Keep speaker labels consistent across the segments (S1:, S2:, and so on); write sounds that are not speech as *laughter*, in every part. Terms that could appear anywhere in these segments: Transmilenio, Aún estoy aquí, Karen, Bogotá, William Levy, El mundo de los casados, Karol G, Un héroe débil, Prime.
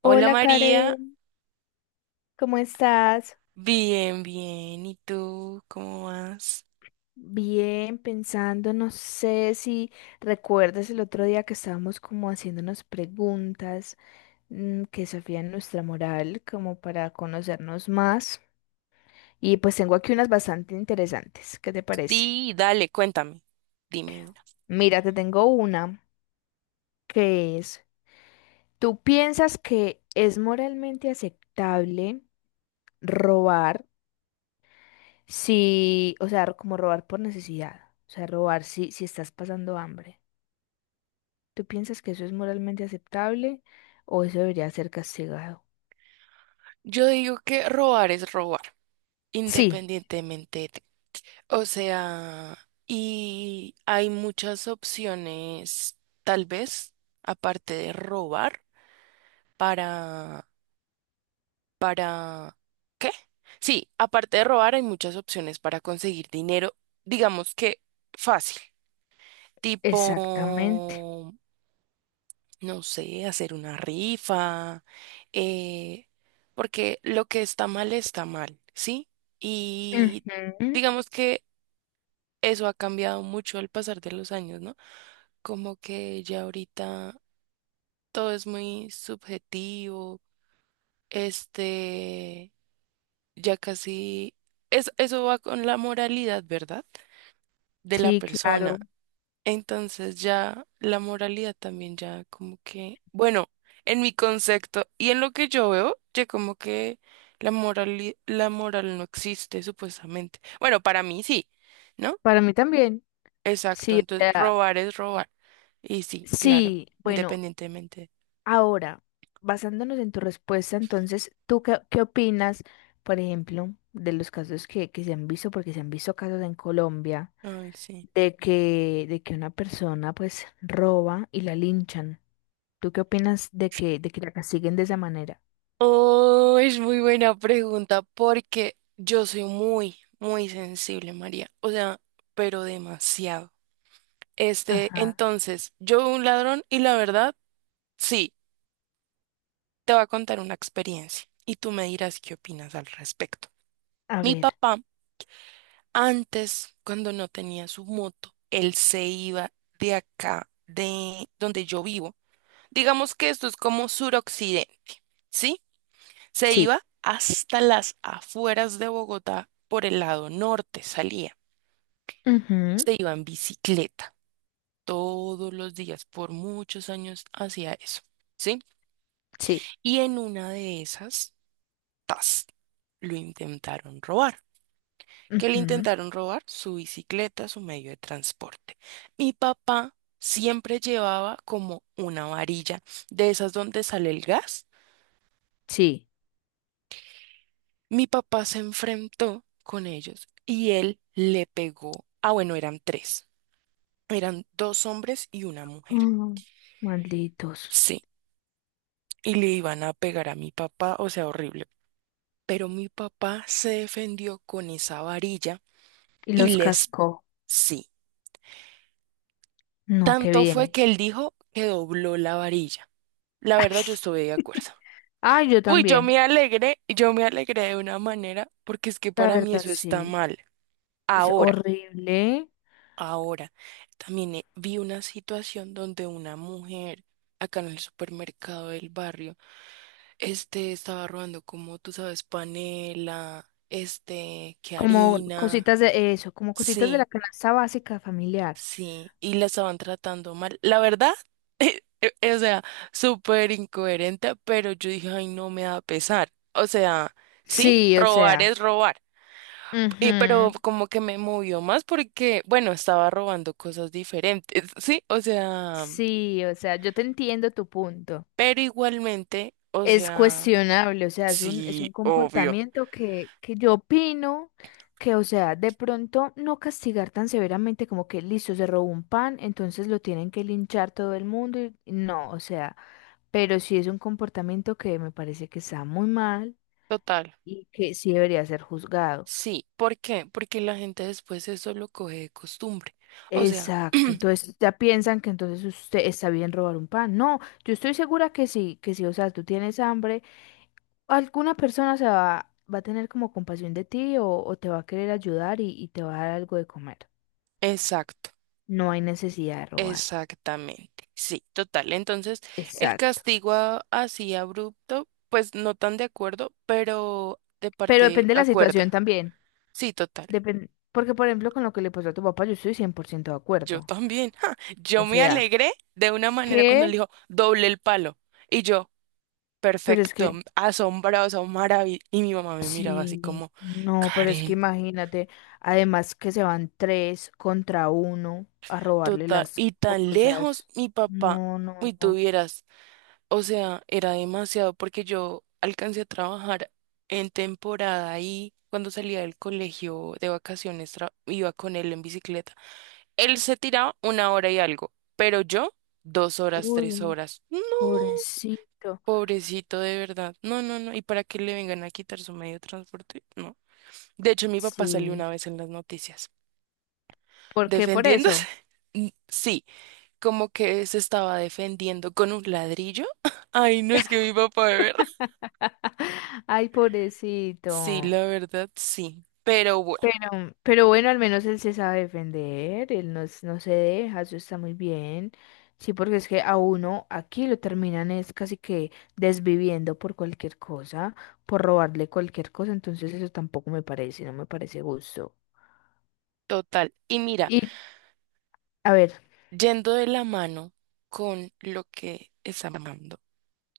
S1: Hola
S2: Hola
S1: María,
S2: Karen, ¿cómo estás?
S1: bien, bien. ¿Y tú cómo vas?
S2: Bien, pensando, no sé si recuerdas el otro día que estábamos como haciéndonos preguntas que desafían nuestra moral como para conocernos más. Y pues tengo aquí unas bastante interesantes, ¿qué te parece?
S1: Sí, dale, cuéntame. Dime, mira.
S2: Mira, te tengo una que es, ¿tú piensas que es moralmente aceptable robar si, o sea, como robar por necesidad? O sea, robar si estás pasando hambre. ¿Tú piensas que eso es moralmente aceptable o eso debería ser castigado?
S1: Yo digo que robar es robar,
S2: Sí,
S1: independientemente. O sea, y hay muchas opciones, tal vez, aparte de robar, para, para ¿qué? Sí, aparte de robar, hay muchas opciones para conseguir dinero, digamos que fácil, tipo,
S2: exactamente.
S1: no sé, hacer una rifa, eh, porque lo que está mal, ¿sí? Y
S2: Ujú.
S1: digamos que eso ha cambiado mucho al pasar de los años, ¿no? Como que ya ahorita todo es muy subjetivo, este, ya casi, es, eso va con la moralidad, ¿verdad? De la
S2: Sí,
S1: persona.
S2: claro.
S1: Entonces ya la moralidad también ya como que, bueno, en mi concepto y en lo que yo veo, ya como que la moral no existe supuestamente. Bueno, para mí sí, ¿no?
S2: Para mí también.
S1: Exacto,
S2: Sí, o
S1: entonces
S2: sea,
S1: robar es robar. Y sí, claro,
S2: sí. Bueno,
S1: independientemente.
S2: ahora, basándonos en tu respuesta, entonces, ¿tú qué opinas, por ejemplo, de los casos que se han visto, porque se han visto casos en Colombia,
S1: Ay, sí.
S2: de que una persona pues roba y la linchan? ¿Tú qué opinas de que la castiguen de esa manera?
S1: Oh, es muy buena pregunta porque yo soy muy, muy sensible, María. O sea, pero demasiado. Este,
S2: Ajá.
S1: entonces, yo un ladrón y la verdad, sí, te voy a contar una experiencia y tú me dirás qué opinas al respecto.
S2: A
S1: Mi
S2: ver.
S1: papá, antes, cuando no tenía su moto, él se iba de acá, de donde yo vivo. Digamos que esto es como suroccidente, ¿sí? Se
S2: Sí,
S1: iba hasta las afueras de Bogotá por el lado norte, salía.
S2: ujú,
S1: Se iba en bicicleta todos los días, por muchos años hacía eso, ¿sí?
S2: sí,
S1: Y en una de esas, tas, lo intentaron robar. ¿Qué le
S2: ujú,
S1: intentaron robar? Su bicicleta, su medio de transporte. Mi papá siempre llevaba como una varilla de esas donde sale el gas.
S2: sí.
S1: Mi papá se enfrentó con ellos y él le pegó. Ah, bueno, eran tres. Eran dos hombres y una mujer.
S2: Mm, malditos.
S1: Sí, y le iban a pegar a mi papá, o sea, horrible. Pero mi papá se defendió con esa varilla
S2: Y
S1: y
S2: los
S1: les...
S2: cascó.
S1: Sí,
S2: No, qué
S1: tanto fue
S2: bien.
S1: que él dijo que dobló la varilla. La verdad, yo estuve de
S2: *laughs*
S1: acuerdo.
S2: Ah, yo
S1: Uy,
S2: también.
S1: yo me alegré de una manera porque es que
S2: La
S1: para mí
S2: verdad,
S1: eso está
S2: sí.
S1: mal.
S2: Es
S1: Ahora.
S2: horrible.
S1: Ahora, también vi una situación donde una mujer acá en el supermercado del barrio, estaba robando como tú sabes, panela, que
S2: Como
S1: harina,
S2: cositas de eso, como cositas de la
S1: sí,
S2: canasta básica familiar.
S1: sí, y la estaban tratando mal. La verdad, o sea, súper incoherente, pero yo dije, ay, no me da pesar. O sea, sí,
S2: Sí, o
S1: robar
S2: sea.
S1: es robar. Y,
S2: Ujú.
S1: pero como que me movió más porque, bueno, estaba robando cosas diferentes, *laughs* ¿sí? O sea...
S2: Sí, o sea, yo te entiendo tu punto.
S1: Pero igualmente, o
S2: Es
S1: sea,
S2: cuestionable, o sea, es un
S1: sí, obvio.
S2: comportamiento que yo opino que, o sea, de pronto no castigar tan severamente como que listo, se robó un pan, entonces lo tienen que linchar todo el mundo. Y no, o sea, pero sí es un comportamiento que me parece que está muy mal
S1: Total,
S2: y que sí debería ser juzgado.
S1: sí. ¿Por qué? Porque la gente después eso lo coge de costumbre. O sea,
S2: Exacto,
S1: *clears throat*
S2: entonces ya piensan que entonces usted está bien robar un pan. No, yo estoy segura que sí, o sea, tú tienes hambre, alguna persona se va, va a tener como compasión de ti o te va a querer ayudar y te va a dar algo de comer.
S1: exacto,
S2: No hay necesidad de robar.
S1: exactamente. Sí, total. Entonces, el
S2: Exacto.
S1: castigo así abrupto, pues no tan de acuerdo, pero de
S2: Pero
S1: parte
S2: depende de la
S1: acuerdo.
S2: situación también.
S1: Sí, total.
S2: Depen, porque por ejemplo, con lo que le pasó a tu papá, yo estoy 100% de
S1: Yo
S2: acuerdo.
S1: también. *laughs* ja,
S2: O
S1: yo me
S2: sea,
S1: alegré de una manera cuando
S2: ¿qué?
S1: le dijo doble el palo. Y yo.
S2: Pero es
S1: Perfecto,
S2: que...
S1: asombroso, maravilloso. Y mi mamá me miraba así
S2: Sí,
S1: como,
S2: no, pero es que
S1: Karen,
S2: imagínate, además que se van tres contra uno a robarle
S1: total,
S2: las
S1: y tan lejos
S2: cosas.
S1: mi papá,
S2: No,
S1: y
S2: no, no.
S1: tuvieras, o sea, era demasiado porque yo alcancé a trabajar en temporada y cuando salía del colegio de vacaciones iba con él en bicicleta. Él se tiraba una hora y algo, pero yo dos horas, tres
S2: Uy,
S1: horas. No,
S2: pobrecito.
S1: pobrecito, de verdad. No, no, no. ¿Y para qué le vengan a quitar su medio de transporte? No. De hecho, mi papá salió una
S2: Sí.
S1: vez en las noticias
S2: ¿Por qué por eso?
S1: defendiéndose. *laughs* Mm, sí, como que se estaba defendiendo con un ladrillo. *laughs* Ay, no, es que mi papá, de verdad.
S2: *laughs* Ay,
S1: Sí,
S2: pobrecito.
S1: la verdad, sí. Pero bueno,
S2: Pero bueno, al menos él se sabe defender, él no, s- no se deja, eso está muy bien. Sí, porque es que a uno aquí lo terminan es casi que desviviendo por cualquier cosa, por robarle cualquier cosa, entonces eso tampoco me parece, no me parece gusto.
S1: total. Y mira,
S2: Y, a ver,
S1: yendo de la mano con lo que está hablando,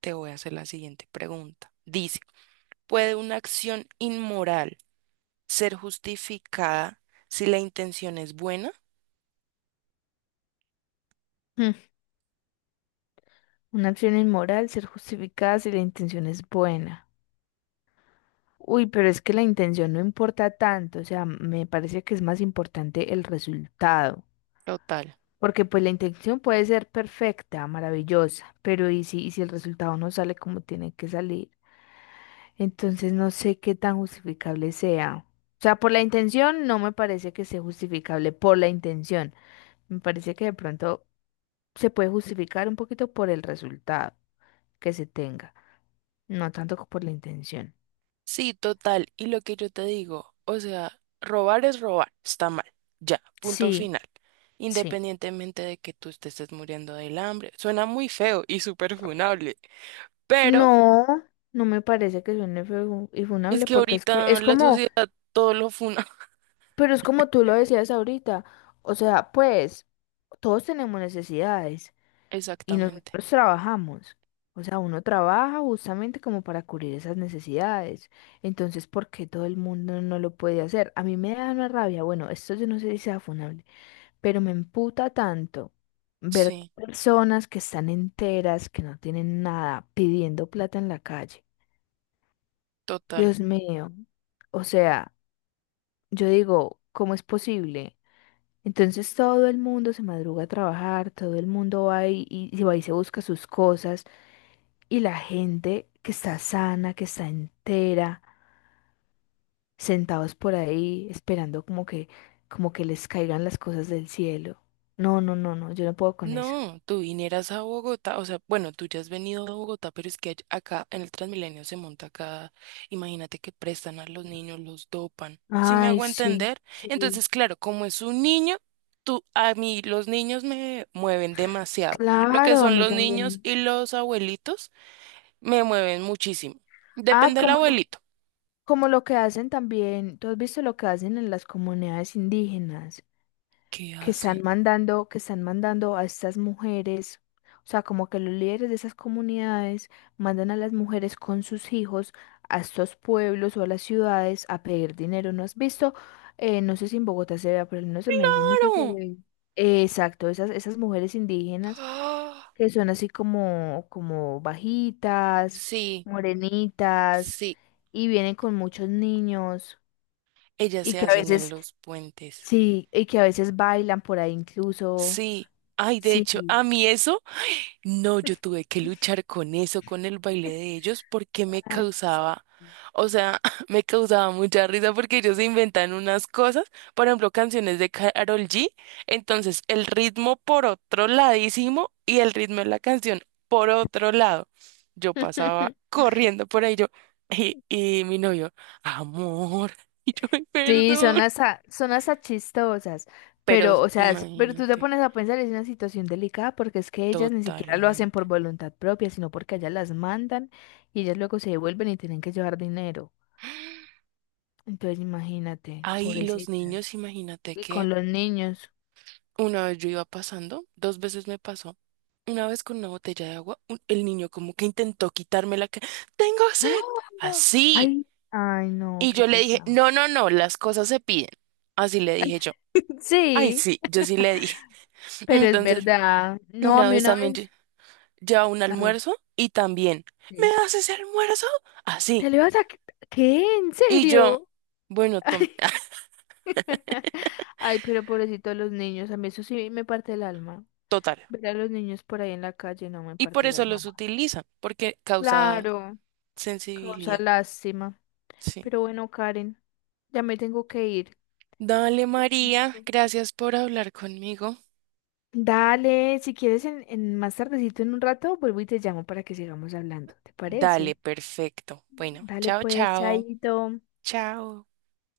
S1: te voy a hacer la siguiente pregunta. Dice, ¿puede una acción inmoral ser justificada si la intención es buena?
S2: mm, una acción inmoral, ser justificada si la intención es buena. Uy, pero es que la intención no importa tanto, o sea, me parece que es más importante el resultado,
S1: Total.
S2: porque pues la intención puede ser perfecta, maravillosa, pero y si el resultado no sale como tiene que salir? Entonces no sé qué tan justificable sea. O sea, por la intención no me parece que sea justificable, por la intención. Me parece que de pronto se puede justificar un poquito por el resultado que se tenga, no tanto por la intención.
S1: Sí, total. Y lo que yo te digo, o sea, robar es robar, está mal. Ya, punto
S2: Sí,
S1: final.
S2: sí.
S1: Independientemente de que tú te estés muriendo del hambre. Suena muy feo y súper funable, pero
S2: No, no me parece que suene feo y
S1: es
S2: funable
S1: que
S2: porque es que
S1: ahorita
S2: es
S1: la
S2: como,
S1: sociedad todo lo funa.
S2: pero es como tú lo decías ahorita, o sea, pues todos tenemos necesidades
S1: *laughs*
S2: y
S1: Exactamente.
S2: nosotros trabajamos, o sea, uno trabaja justamente como para cubrir esas necesidades, entonces, ¿por qué todo el mundo no lo puede hacer? A mí me da una rabia, bueno, esto yo no sé si sea funable, pero me emputa tanto ver
S1: Sí,
S2: personas que están enteras, que no tienen nada, pidiendo plata en la calle.
S1: total.
S2: Dios mío, o sea, yo digo, ¿cómo es posible? Entonces todo el mundo se madruga a trabajar, todo el mundo va y se va y se busca sus cosas, y la gente que está sana, que está entera, sentados por ahí, esperando como que les caigan las cosas del cielo. No, no, no, no, yo no puedo con eso.
S1: No, tú vinieras a Bogotá, o sea, bueno, tú ya has venido a Bogotá, pero es que acá en el Transmilenio se monta acá, imagínate que prestan a los niños, los dopan, ¿sí me
S2: Ay,
S1: hago
S2: sí,
S1: entender?
S2: sí.
S1: Entonces, claro, como es un niño, tú, a mí los niños me mueven demasiado, lo que
S2: Claro, a
S1: son
S2: mí
S1: los niños
S2: también.
S1: y los abuelitos me mueven muchísimo,
S2: Ah,
S1: depende del
S2: como lo,
S1: abuelito.
S2: como lo que hacen también, tú has visto lo que hacen en las comunidades indígenas,
S1: ¿Qué
S2: que están
S1: hacen?
S2: mandando, que están mandando a estas mujeres, o sea, como que los líderes de esas comunidades mandan a las mujeres con sus hijos a estos pueblos o a las ciudades a pedir dinero. ¿No has visto? No sé si en Bogotá se vea, pero no menos en Medellín mucho se
S1: ¡Claro!
S2: ve. Exacto, esas mujeres
S1: *gasps*
S2: indígenas
S1: ¡Ah!
S2: que son así como, como bajitas,
S1: Sí,
S2: morenitas,
S1: sí,
S2: y vienen con muchos niños,
S1: ellas
S2: y
S1: se
S2: que a
S1: hacen en
S2: veces,
S1: los puentes.
S2: sí, y que a veces bailan por ahí incluso.
S1: Sí, ay, de hecho, a
S2: Sí.
S1: mí eso, no, yo tuve que luchar con eso, con el baile de ellos, porque me
S2: Ay.
S1: causaba, o sea, *laughs* me causaba mucha risa porque ellos se inventan unas cosas, por ejemplo, canciones de Karol G, entonces el ritmo por otro ladísimo y el ritmo de la canción por otro lado. Yo pasaba
S2: *laughs*
S1: corriendo por ahí, yo, y mi novio, amor, *laughs* y yo, "Ay,
S2: Sí,
S1: perdón.
S2: son hasta chistosas,
S1: Pero
S2: pero, o sea, es- pero tú te
S1: imagínate,
S2: pones a pensar, es una situación delicada porque es que ellas ni siquiera lo hacen por
S1: totalmente.
S2: voluntad propia, sino porque ellas las mandan y ellas luego se devuelven y tienen que llevar dinero. Entonces, imagínate,
S1: Ay, y los
S2: pobrecitas.
S1: niños, imagínate
S2: Y
S1: que
S2: con los niños.
S1: una vez yo iba pasando, dos veces me pasó. Una vez con una botella de agua, el niño como que intentó quitarme la que tengo sed,
S2: ¡Ah!
S1: así.
S2: Ay, ay, no,
S1: Y
S2: qué
S1: yo le dije,
S2: pesado.
S1: no, no, no, las cosas se piden. Así le dije yo.
S2: *laughs*
S1: Ay,
S2: Sí,
S1: sí, yo sí le dije. *laughs*
S2: pero es
S1: Entonces,
S2: verdad. No, a
S1: una
S2: mí
S1: vez
S2: una
S1: también
S2: vez.
S1: llevaba un
S2: A ver,
S1: almuerzo y también, ¿me
S2: sí.
S1: das ese almuerzo? Así.
S2: ¿Te le vas a... qui- ¿Qué? ¿En
S1: Y yo,
S2: serio? *laughs*
S1: bueno, tome,
S2: Ay, ay, pero pobrecito los niños. A mí eso sí me parte el alma.
S1: *laughs* total.
S2: Ver a los niños por ahí en la calle no me
S1: Y por
S2: parte el
S1: eso
S2: alma.
S1: los
S2: Más.
S1: utilizan, porque causa
S2: Claro, causa
S1: sensibilidad,
S2: lástima.
S1: sí.
S2: Pero bueno, Karen, ya me tengo que ir.
S1: Dale, María, gracias por hablar conmigo.
S2: Dale, si quieres en más tardecito en un rato, vuelvo y te llamo para que sigamos hablando. ¿Te
S1: Dale,
S2: parece?
S1: perfecto. Bueno,
S2: Dale
S1: chao,
S2: pues,
S1: chao.
S2: chaito.
S1: Chao.